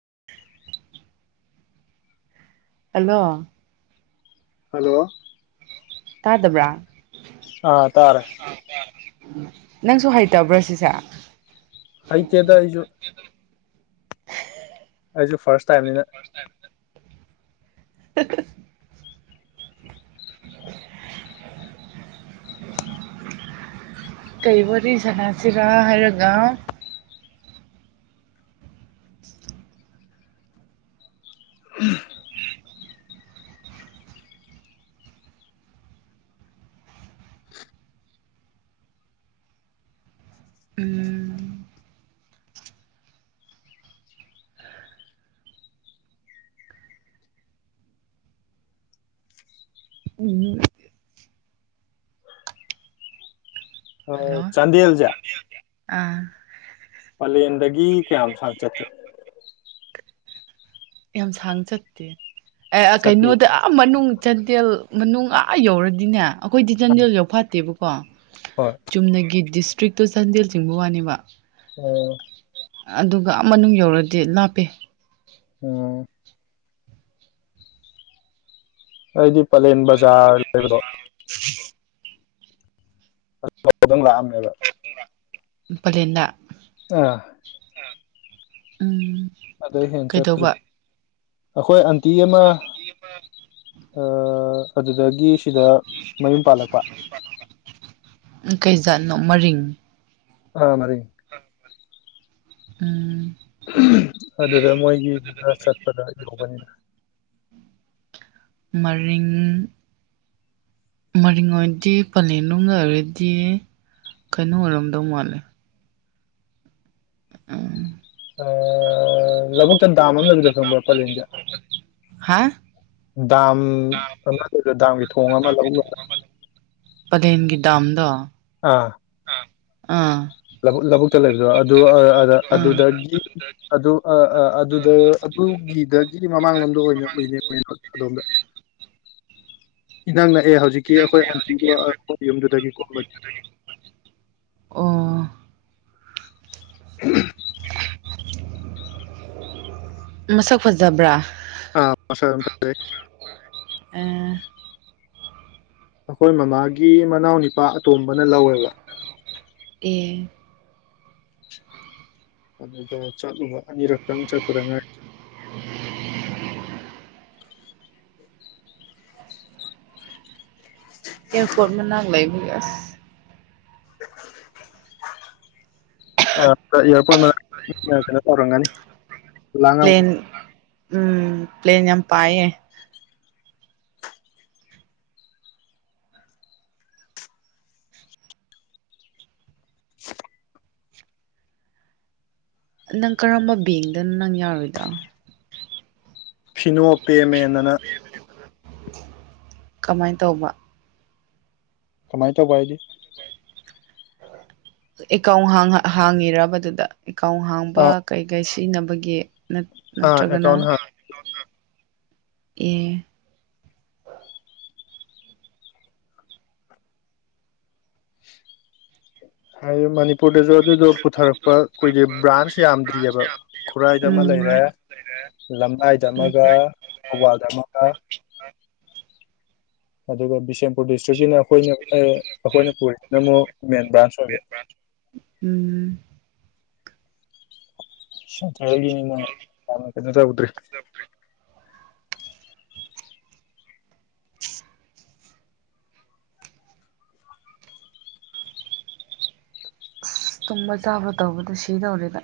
[inaudible] hello hello ꯇꯥꯗꯕ꯭ꯔꯥ ꯑꯥ ꯇꯥꯔꯦ ꯅꯪꯁꯨ ꯍꯩꯇꯕ꯭ꯔꯣ ꯁꯤꯁꯦ ꯍ ꯀꯦꯗꯁꯨꯣ [inaudible] ꯍꯥꯏ ꯐꯔꯁ ꯐꯁ [inaudible] ꯀꯩꯕꯨꯗꯤ ꯁꯅꯁꯤꯔꯥ ꯍꯥꯏꯔꯒ ꯎꯝ ꯎꯝ ꯍꯜꯂꯣ ꯆꯥꯟꯗꯦꯜꯖ ꯑꯥ ꯄꯂꯦꯟꯗꯒꯤ ꯀꯌꯥꯝꯨ ꯁꯥꯡ ꯆꯠꯀꯦ ꯌꯥꯝ ꯁꯥꯡ ꯆꯠꯇꯦ ꯑ ꯆꯠꯄꯤ ꯀꯩꯅꯣꯗ ꯑ ꯃꯅꯨꯡ ꯆꯥꯟꯗꯦꯜ ꯃꯅꯨꯡ ꯑꯥ ꯌꯧꯔꯗꯤꯅꯦ ꯑꯩꯈꯣꯏꯗꯤ ꯆꯥꯟꯗꯦꯜ ꯌꯥꯎ ꯐꯠꯇꯦꯕ ꯀ ꯍꯣꯏ ꯆꯨꯝꯅꯒꯤ ꯗꯤꯁ ꯏꯁꯇ꯭ꯔꯤꯛꯇꯨ ꯆꯥꯟꯗꯦꯜ ꯆꯤꯡꯕ ꯋꯥꯅꯦꯕ ꯑꯣ ꯑꯗꯨꯒ ꯃꯅꯨꯡ ꯌꯧꯔꯗꯤ ꯂꯥꯞꯄꯦ ꯎꯝ ꯑꯩꯗꯤ ꯄꯂꯦꯟ ꯕꯖꯥꯔ ꯂꯩꯕꯗꯣ ꯣ ꯗꯪ ꯂꯥꯛꯑꯝꯃꯦꯕ ꯏꯗꯤꯅ ꯑꯥ ꯎꯝ ꯑꯗꯩ ꯍ ꯆꯠꯇꯔꯤ ꯀꯩꯗꯧꯕ ꯑꯩꯈꯣꯏ ꯑ ꯇꯤ ꯑꯃ ꯑꯗꯨꯗꯒꯤ ꯁꯤꯗ ꯃꯌꯨꯝ ꯄꯥꯜꯂꯛꯄ ꯀꯩꯖꯥꯠꯅꯣ ꯃꯔꯤꯡ ꯑꯥ ꯃꯔꯤ ꯎꯝ ꯑꯗꯨꯗ ꯃꯣꯏꯒꯤ ꯆꯠꯄꯗ ꯌꯧꯕꯅꯤꯅ ꯃꯔꯤꯡ ꯃꯔꯤꯡ ꯑꯣꯏꯔꯗꯤ ꯄꯂꯦꯟ ꯅꯨꯡ ꯑꯣꯏꯔꯗꯤ ꯀꯩꯅꯣ ꯑꯣꯏꯔꯝꯗꯧ ꯃꯥꯜꯂꯦ ꯑ ꯂ ꯈꯤꯇꯪ ꯗꯥꯝ ꯑꯃ ꯂꯩꯕꯗꯣ ꯈꯪꯕ꯭ꯔꯥ ꯄꯂꯦꯟꯁꯦ ꯍꯥ ꯗꯥꯝ ꯂꯩꯕꯗ ꯗꯥꯝꯒꯤ ꯊꯣꯡ ꯑꯃ ꯂ ꯄꯗꯦꯟꯒꯤ ꯗꯥꯝꯗ ꯑ ꯑꯥ ꯂꯧꯕꯨꯛꯇ ꯂꯩꯕꯗꯣ ꯑꯗꯨ ꯑ ꯑꯥ ꯑꯗꯨꯗꯒꯤ ꯑꯗꯨ ꯑꯗꯨ ꯑꯗꯨꯒꯤꯗꯒꯤꯗꯤ ꯃꯃꯥꯡꯂꯣꯝꯗ ꯑꯣꯏꯅ ꯎꯅꯦ ꯑꯗꯣꯝꯗ ꯏꯪ ꯑꯦ ꯍꯧꯖꯤꯛꯀꯤ ꯑꯩꯈꯣꯏ ꯑꯟꯇ ꯌꯨꯝꯗꯨꯗꯒꯤ ꯀꯣ ꯑꯣ [inaudible] ꯃꯁꯛ ꯐꯖꯕ꯭ꯔꯥ ꯑ ꯃꯦ ꯑ ꯑꯩꯈꯣꯏ ꯃꯃꯥꯒꯤ ꯃꯅꯥꯎ ꯅꯤꯄꯥ ꯑꯇꯣꯝꯕꯅ ꯂꯧꯋꯦꯕ ꯑꯦ ꯑꯗꯨ ꯆꯅꯤ ꯇꯝ ꯆꯈ꯭ꯔꯃꯦ ꯑꯦꯔꯄꯣꯠ ꯃ ꯅꯪꯂꯥꯏꯕꯤꯒꯁ ꯑ ꯏꯌꯥꯔꯄꯣꯔꯠ ꯀꯩꯅꯣ ꯇꯧꯔꯝꯒꯅꯤ ꯂꯥꯡꯉꯝ ꯄ꯭ꯂ꯭ꯂꯟ ꯎꯝ ꯄ꯭ꯂꯟ ꯌꯥꯝ ꯄꯌꯦ [inaudible] ꯅꯪ ꯀꯔꯝꯕ ꯕꯦꯡꯗꯅꯣ ꯅꯪ ꯌꯥꯔꯣꯏꯗꯣ ꯐꯅꯣꯞ ꯄꯦꯃꯦꯦꯟꯗꯅ ꯀꯃꯥꯏꯅ ꯇꯧꯕ ꯀꯃꯥꯏꯅ ꯇꯧꯕ ꯍꯥꯏꯗꯤ ꯑꯦꯀꯥꯎ ꯍꯥꯡꯉꯤꯔꯕꯗꯨꯗ ꯏꯀꯥꯎ ꯍꯥꯡꯕ ꯑꯥ ꯀꯩ ꯀꯩ ꯇꯅꯕꯒꯤ ꯅꯠ ꯑꯥ ꯅꯠꯇ꯭ꯔꯒꯅ ꯑꯦꯀꯥꯎꯟ ꯍꯥꯡ ꯑꯦ ꯍꯥꯏꯌꯨ ꯃꯅꯤ ꯃꯅꯤꯄꯨꯔꯗꯁꯨ ꯑꯗꯨꯗꯣ ꯄꯨꯊꯔꯛꯄ ꯑꯩꯈꯣꯏꯒꯤ ꯕ꯭ꯔꯥꯟꯁ ꯌꯥꯝꯗ꯭ꯔꯤꯑꯕ ꯈꯨꯔꯥꯏꯗ ꯑꯃ ꯎꯝ ꯂꯩꯔꯦ ꯎꯝ ꯂꯝꯂꯥꯏꯗ ꯑꯃꯒ ꯊꯧꯕꯥꯜꯗ ꯑꯃꯒ ꯑꯗꯨꯒ ꯕꯤꯁꯝ ꯃꯅꯤꯄꯨꯔ ꯗꯤꯁꯇ꯭ꯔꯤꯛꯀꯤꯅ ꯑꯩꯈꯣꯏꯅ ꯑꯦ ꯑꯩꯈꯣꯏꯅ ꯄꯨꯔꯤꯅ ꯑꯃꯨꯛ ꯃꯦꯟ ꯕ꯭ꯔꯥꯟꯁ ꯑꯣꯏꯕ ꯎꯝ ꯁ ꯍꯒꯤꯅꯤꯅꯃ ꯀꯩꯅꯁ ꯍꯗ꯭ꯔꯤ ꯑꯁ ꯇꯨꯝꯕ ꯆꯥꯕ ꯇꯧꯕꯗꯣ ꯁꯤ ꯇꯧꯔꯤꯗ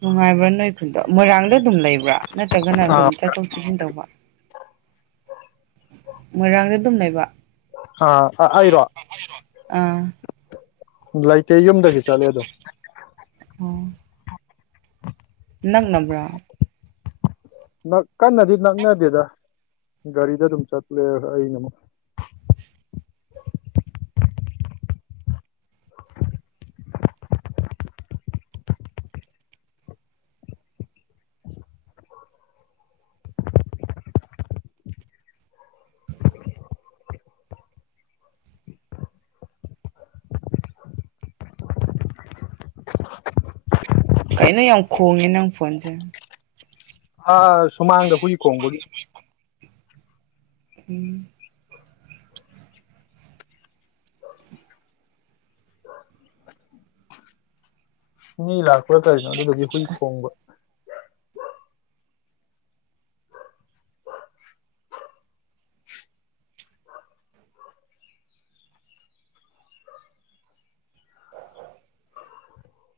ꯅꯨꯡꯉꯥꯏꯕ꯭ꯔꯥ ꯅꯣꯏ ꯈꯨꯟꯗꯣ ꯃꯣꯏꯔꯥꯡꯗ ꯑꯗꯨꯝ ꯂꯩꯕ꯭ꯔꯥ ꯅꯠꯇ꯭ꯔꯒꯅ ꯑꯗꯨꯝ ꯑꯥ ꯆꯠꯊꯣꯛ ꯆꯠꯁꯤꯟ ꯇꯧꯕ [unintelligible] ꯃꯣꯏꯔꯥꯡꯗ ꯑꯗꯨꯝ ꯂꯩꯕ ꯑ ꯑꯩꯏꯔꯣ ꯑꯥ ꯂꯩꯇꯦ ꯌꯨꯝꯗꯒꯤ ꯆꯠꯂꯦ ꯑꯗꯨꯣꯝ ꯑꯣ ꯅꯪ ꯅꯕ꯭ꯔꯥ ꯀꯟꯅꯗꯤ ꯅꯛꯅꯗꯦꯗ ꯒꯥꯔꯤꯗ ꯑꯗꯨꯝ ꯆꯠꯂꯨꯔꯦ ꯑꯩꯅ ꯑꯃꯨꯛ ꯀꯩꯅꯣ ꯌꯥꯝ ꯈꯣꯡꯉꯦ ꯅꯪ ꯐꯣꯟꯁꯦ ꯑꯥ ꯁꯨꯃꯥꯡꯗ ꯍꯨꯏ ꯈꯣꯡꯕꯒꯤ ꯎꯝ ꯃꯤ ꯂꯥꯛꯄꯔꯥ ꯍꯥꯏꯇꯥꯔꯤꯅꯣ ꯑꯗꯨꯗꯒꯤ ꯍꯨꯏ ꯈꯣꯡꯕ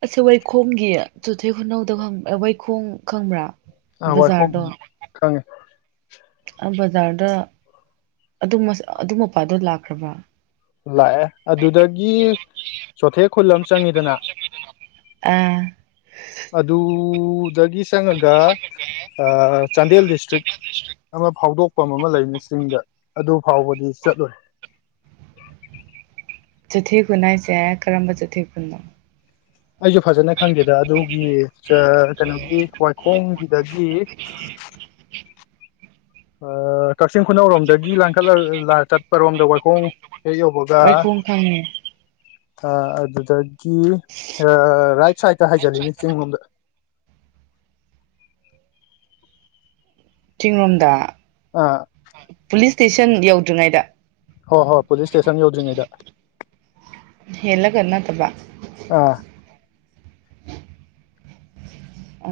ꯑꯁ ꯋꯥꯏꯈꯣꯡꯒꯤ ꯆꯨꯊ ꯈꯨꯅꯧꯗꯕ ꯋꯥꯏꯈꯣꯡ ꯈꯪꯕ꯭ꯔꯥ ꯑꯥ ꯋꯥꯏꯈ ꯕꯖꯥꯔꯗꯣ ꯈꯪꯉꯦ ꯕꯖꯥꯔꯗ ꯑꯗꯨ ꯑꯗꯨ ꯃꯄꯥꯗꯣ ꯂꯥꯛꯈ꯭ꯔꯕ ꯂꯥꯛꯑꯦ ꯑꯗꯨꯗꯒꯤ ꯆꯣꯊꯦꯠ ꯈꯨꯜ ꯑꯃ ꯆꯪꯉꯤꯗꯅ ꯑꯥ ꯑꯗꯨ ꯑꯗꯨꯗꯒꯤ ꯆꯪꯉꯒ ꯆꯥꯟꯗꯦꯜ ꯗꯤꯁꯇ꯭ꯔꯤꯛ ꯑꯃ ꯐꯥꯎꯗꯣꯛ ꯑꯃꯥ ꯂꯩꯕꯥꯅꯤ ꯆꯤꯡꯗ ꯑꯗꯨ ꯐꯥꯎꯕꯗꯤ ꯆꯠꯂꯨꯔꯦ ꯆꯩꯊꯤ ꯈꯨꯟ ꯍꯥꯏꯁꯦ ꯀꯔꯝꯕ ꯆꯩꯊꯤ ꯈꯨꯅꯣ ꯑꯩꯁꯨ ꯐꯖꯅ ꯈꯪꯒꯦꯗ ꯑꯗꯨꯒꯤ ꯀꯩꯅꯣꯒꯤ ꯋꯥꯏꯈꯣꯡꯒꯤꯗꯒꯤ ꯑꯣ ꯀꯛꯆꯤꯡ ꯈꯨꯅꯧꯔꯣꯝꯗꯒꯤ ꯂꯥꯡꯈꯠꯂ ꯆꯠꯄꯔꯣꯝꯗ ꯋꯥꯏꯈꯣꯡ ꯍꯦꯛ ꯌꯧꯕꯒ ꯋꯥꯏꯈꯣꯡ ꯈꯪꯉꯦ ꯑꯗꯨꯗꯒꯤ ꯔꯥꯏꯠ ꯁꯥꯏꯠꯇ ꯍꯥꯏꯖꯜꯂꯤꯅꯦ ꯆꯤꯡ ꯂꯣꯝꯗ ꯆꯤꯡꯂꯣꯝꯗ ꯑꯥ ꯏꯁꯇꯦꯁꯟ ꯌꯧꯗ꯭ꯔꯤꯉꯩꯗ ꯍꯣꯏ ꯍꯣꯏ ꯄꯨꯂꯤꯁ ꯏꯁꯇꯦꯁꯟ ꯌꯧꯗ꯭ꯔꯤꯉꯩꯗ ꯀ ꯅꯠꯇꯕ ꯑꯥ ꯑ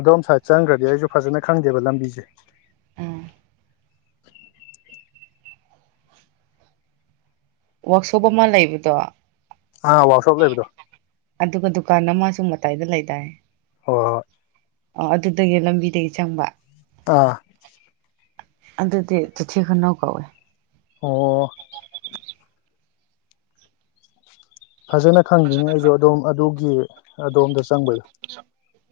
ꯑꯗꯣꯝ ꯁ꯭ꯋꯥꯏꯗ ꯆꯪꯈ꯭ꯔꯗꯤ ꯑꯩꯁꯨ ꯐꯖꯅ ꯈꯪꯗꯦꯕ ꯂꯝꯕꯤꯁꯦ ꯑꯥ ꯋꯥꯛꯁꯣꯞ ꯑꯃ ꯂꯩꯕꯗꯣ ꯑꯥ ꯋꯥꯛꯁꯣꯞ ꯂꯩꯕꯗꯣ ꯑꯗꯨꯒ ꯗꯨꯀꯥꯟ ꯑꯃ ꯑꯗꯨ ꯃꯇꯥꯏꯗ ꯂꯩꯗꯥꯏ ꯋꯥ ꯑꯥ ꯑꯗꯨꯗꯒꯤ ꯂꯝꯕꯤꯗꯒꯤ ꯆꯪꯕ ꯑꯥ ꯑꯗꯨꯗꯤ ꯆꯤꯊꯤ ꯈꯨꯅꯣ ꯀꯧꯋꯦ ꯑꯣ ꯐꯖꯅ ꯈꯪꯈꯤꯅꯤ ꯑꯩꯁꯨ ꯑꯗꯨꯝ ꯑꯗꯨ ꯒꯤ ꯑꯗꯣꯝꯗ ꯆꯪꯕꯩꯗꯣ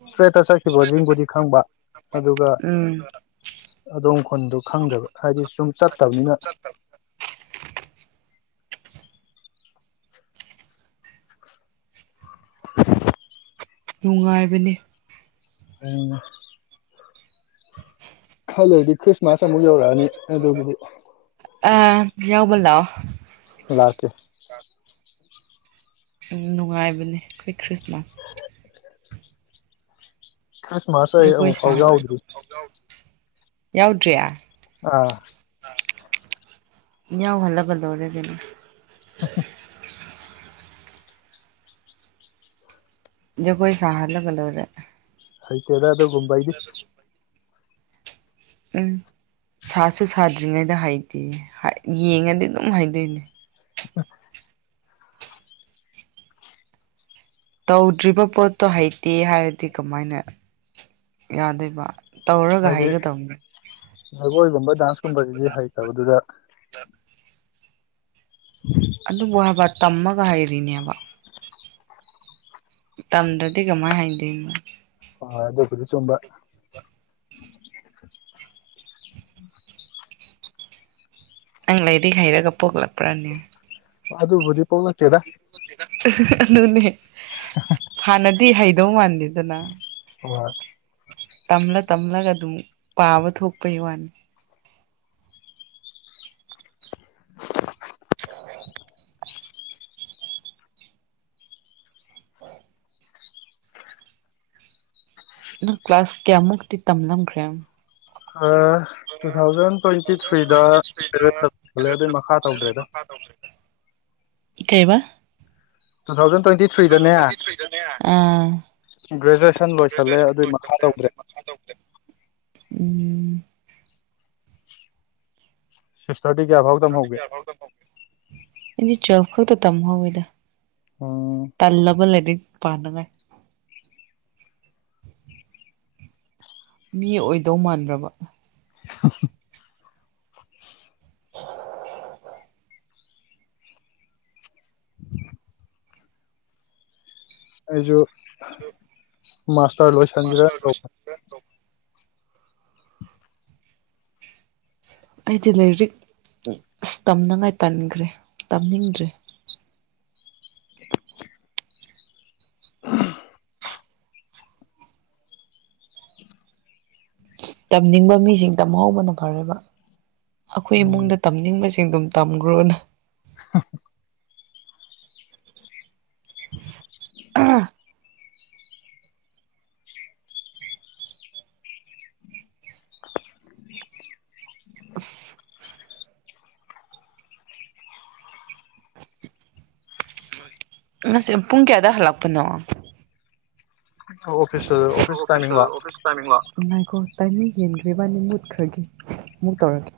ꯏꯁꯇ꯭ꯔꯦꯠꯇ ꯆꯠꯈꯤꯕ ꯤꯡꯕꯨꯗꯤ ꯈꯪꯕ ꯑꯗꯨꯒ ꯎꯝ ꯑꯗꯣꯡꯝ ꯈꯨꯟꯗꯨ ꯈꯪꯗꯕ ꯍꯥꯏꯗꯤ ꯁꯨꯝ ꯆꯠꯇꯕꯅꯤꯅ ꯅꯨꯡꯉꯥꯏꯕꯅꯤ ꯑꯗꯨꯅ ꯈꯜꯂꯦꯗꯤ ꯈ꯭ꯔꯤꯁꯃꯥꯁ ꯑꯃꯨꯛ ꯌꯧꯔꯛꯑꯅꯤ ꯑꯗꯨꯒꯤꯗꯤ ꯌꯥꯎꯕꯣꯂ ꯂꯥꯛꯀꯦ ꯅꯨꯡꯉꯥꯏꯕꯅꯦ ꯑꯩꯈꯣꯏ ꯈ꯭ꯔꯤꯁꯃꯥꯁ ꯈ꯭ꯔꯤꯁꯃꯥꯁ ꯑꯩ ꯑꯃꯨꯛ ꯐꯥꯎ ꯌꯥꯎꯗ꯭ꯔꯤ ꯌꯥꯎꯗ꯭ꯌꯥ ꯑꯥ ꯏꯎ ꯍꯜꯂꯒꯗꯧꯔꯔꯦꯗꯅꯤ [inaudible] ꯌ ꯀꯣꯏ ꯁꯍꯂ ꯀꯂꯔꯗꯦ ꯍꯥꯏꯦ ꯑꯗꯨ ꯃꯨꯝꯕꯥꯩꯗꯤ ꯎꯝ ꯁꯥꯁꯨ ꯁꯥꯗ꯭ꯔꯤꯉꯩꯗ ꯍꯥꯏꯩꯇꯦ ꯌꯦꯡꯉꯗꯤ ꯑꯗꯨꯝ ꯍꯥꯏꯗꯣꯏꯅꯦ [inaudible] ꯇꯧꯗ꯭ꯔꯤꯕ ꯄꯣꯠꯇꯣ ꯍꯩꯇꯦ ꯍꯥꯏꯔꯗꯤ ꯀꯃꯥꯏꯅ ꯌꯥꯗꯣꯏꯕ ꯇꯧꯔꯒ ꯍꯥꯏꯒꯗꯧꯅꯤ ꯖꯕꯣꯏꯒꯨꯝꯕ ꯗꯥꯟꯁꯀꯨꯝꯕꯁꯤꯗꯤ ꯍꯩꯇꯕꯗꯨꯗ ꯑꯗꯨꯕꯨ ꯍꯥꯏꯕ ꯇꯝꯃꯒ ꯍꯥꯏꯔꯤꯅꯦꯕ ꯇꯝꯗ꯭ꯔꯗꯤ ꯀꯃꯥꯏ ꯍꯥꯏꯗꯣꯏꯃ ꯍ ꯑꯗꯨꯗꯣ ꯀꯗꯤ ꯆꯨꯝꯕ ꯅꯪ ꯂꯩꯔꯤ ꯍꯩꯔꯒ ꯄꯣꯛꯂꯛꯄ꯭ꯔꯅꯦ ꯑꯗꯨꯕꯨꯗꯤ ꯐꯅꯠꯇꯦꯗ ꯅꯅꯦ ꯍꯅꯗꯤ ꯗꯤ ꯍꯩꯗꯧ ꯃꯥꯟꯗꯦꯗꯅ ꯑꯔ ꯇꯝꯂ ꯇꯝꯂꯒ ꯑꯗꯨꯝ ꯄꯥꯕ ꯊꯣꯛꯄꯩ ꯋꯥꯅꯤ [inaudible] ꯅꯪ ꯀ꯭ꯂꯥꯁ ꯀꯌꯥꯃꯨꯛꯇꯤ ꯇꯝꯂꯝꯈ꯭ꯔꯦ ꯇꯨ ꯊꯥꯎꯖꯟ ꯇ꯭ꯋꯦꯟꯇꯤ ꯊ꯭ꯔꯤꯗꯂꯦ ꯑꯗꯨꯏ ꯃꯈꯥ ꯇꯧꯗ꯭ꯔꯦꯗ ꯏꯀꯕ ꯇꯨ ꯊꯥꯎꯖꯟ ꯇ꯭ꯋꯦꯟꯇꯤ ꯇ ꯊ ꯊ꯭ꯔꯤꯗꯅꯦ ꯇ꯭ꯋꯦꯟꯇꯤ ꯊ꯭ꯔꯤꯗꯅꯦꯦꯁ ꯒ꯭ꯔꯦꯖꯨꯑꯦꯁꯟ ꯂꯣꯏꯁꯜꯂꯦ ꯂꯣꯏꯜꯂꯦ ꯑꯗꯨꯏ ꯃꯈꯥ ꯇꯧꯗ꯭ꯔꯦ ꯑꯗꯨ ꯇ ꯎꯝ ꯁꯁ ꯆꯣ ꯈꯛꯇ ꯇꯝꯍꯧꯋꯦꯗ ꯎꯝ ꯇꯥꯟ ꯂꯕ ꯂꯩꯗꯤ ꯄꯅꯒ ꯃꯤ ꯑꯣꯏꯗꯧ ꯃꯥꯟ꯭ꯔꯕ [inaudible] [inaudible] [inaudible] ꯑꯩꯁꯨꯣ ꯃꯥꯁ ꯔ ꯂꯣꯏꯁꯤꯟꯖꯔꯦ ꯑꯩꯗꯤ ꯂꯥꯏꯔꯤꯛ ꯑꯁ ꯇꯝꯅꯉꯥꯏ ꯇꯟꯈ꯭ꯔꯦ ꯇꯝꯅꯤꯡꯗ꯭ꯔꯦ ꯇꯝꯅꯤꯡꯕ ꯃꯤꯁꯤꯡ ꯇꯝꯍꯧꯕꯅ ꯐꯔꯦꯕ ꯑꯩꯈꯣꯏ ꯎꯝ ꯏꯃꯨꯡꯗ ꯇꯝꯅꯤꯡꯕꯁꯦ ꯏꯁꯤꯡ ꯑꯗꯨꯝ ꯇꯝꯈ꯭ꯔꯣꯅ [inaudible] ꯑ ꯑꯁ ꯃꯁ ꯄꯨꯡ ꯀꯌꯥꯗ ꯍꯜꯂꯛꯄꯗ ꯑꯣꯐꯤꯁꯁ ꯑꯣꯐꯤꯁ ꯇꯥꯏꯃꯤꯡꯥ ꯀꯣ ꯇꯥꯏꯃꯤ ꯍꯦꯟꯈ꯭ꯦꯕꯥꯅꯤ ꯃꯨꯠꯈ꯭ꯔꯒꯤ ꯑꯃꯨꯛ ꯇꯧꯔꯒꯦ